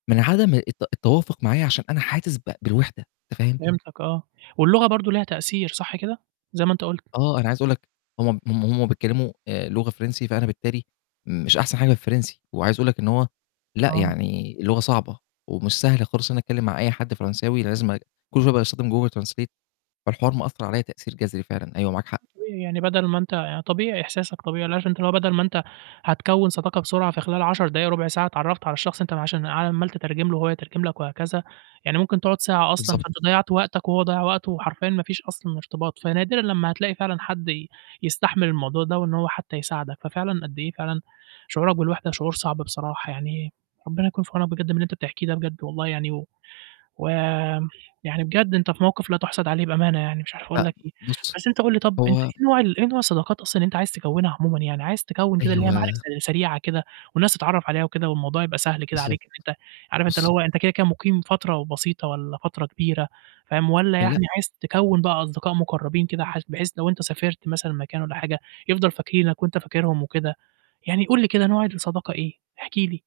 من عدم الت التوافق معايا عشان أنا حاسس ب بالوحدة. أنت فاهم؟ فهمتَك آه، واللغة برضو ليها تأثير صح كده؟ زي ما أنت قُلت. آه، أنا عايز أقول لَك هُم هُم هم بيتكلموا آآ لغة فرنسي، فأنا بالتالي مش أحسن حاجة في الفرنسي، وعايز أقول لَك إن هو لأ، آه. يعني اللغة صعبة، ومش سهل خااص إن أنا أتكلم مع أي حدّ فرنساوي لازم أج كل شوية باستخدم google translate والحوار مأثّر عليَّ تأثّير جذري فعلًا، أيوه معاك حق. وإيه يعني بدل ما أنت يعني طبيعي إحساسك طبيعي، اللي هو عشان أنت اللي هو بدل ما أنت هتكوّن صداقة بسرعة في خلال 10 دقايق، ربع ساعة اتعرفت على الشخص أنت عشان عمّال تترجم له وهو يترجم لَك وهكذا، يعني ممكن تقعد ساعة أصلًا، بالضبط. فأنت ضيعت وقتك وهو ضيّع وقته وحرفيًا ما فيش أصلًا ارتباط، فنادرًا لمّا هتلاقي فعلًا حدّ ي يستحمل الموضوع ده وإن هو حتى يساعدك، ففعلًا قد إيه فعلًا شعورك بالوحدة شعور صعب بصراحة يعني ربنا يكون في عونك بجد من اللي أنت بتحكيه ده بجد والله يعني و ويعني بجد أنت في موقف لا تُحسد عليه بأمانة يعني مش عارف أقول لأ، لَك إيه. بُصّ بس أنت قُل لي طَب أنت هو إيه نوع ال إيه نوع الصداقات أصلًا اللي أنت عايز تكوّنها عمومًا يعني؟ عايز تكوّن كده اللي هي معارف أيوه. س سريعة كده، والناس تتعرف عليها وكده والموضوع يبقى سهل كده بالضبط، عليك إن أنت عارف أنت اللي بُص هو أنت كده، كده مُقيم فترة وبسيطة والَّا فترة كبيرة. فاهم، والَّا لأ. يعني عايز تكوّن بقى أصدقاء مُقربين كده حث بحيث لو أنت سافرت مثلًا مكان والَّا حاجة، يفضل فاكرينّك وأنت فاكِرهُم وكده يعني قُل لي كده، نوع الصداقة إيه؟ احكِ لي.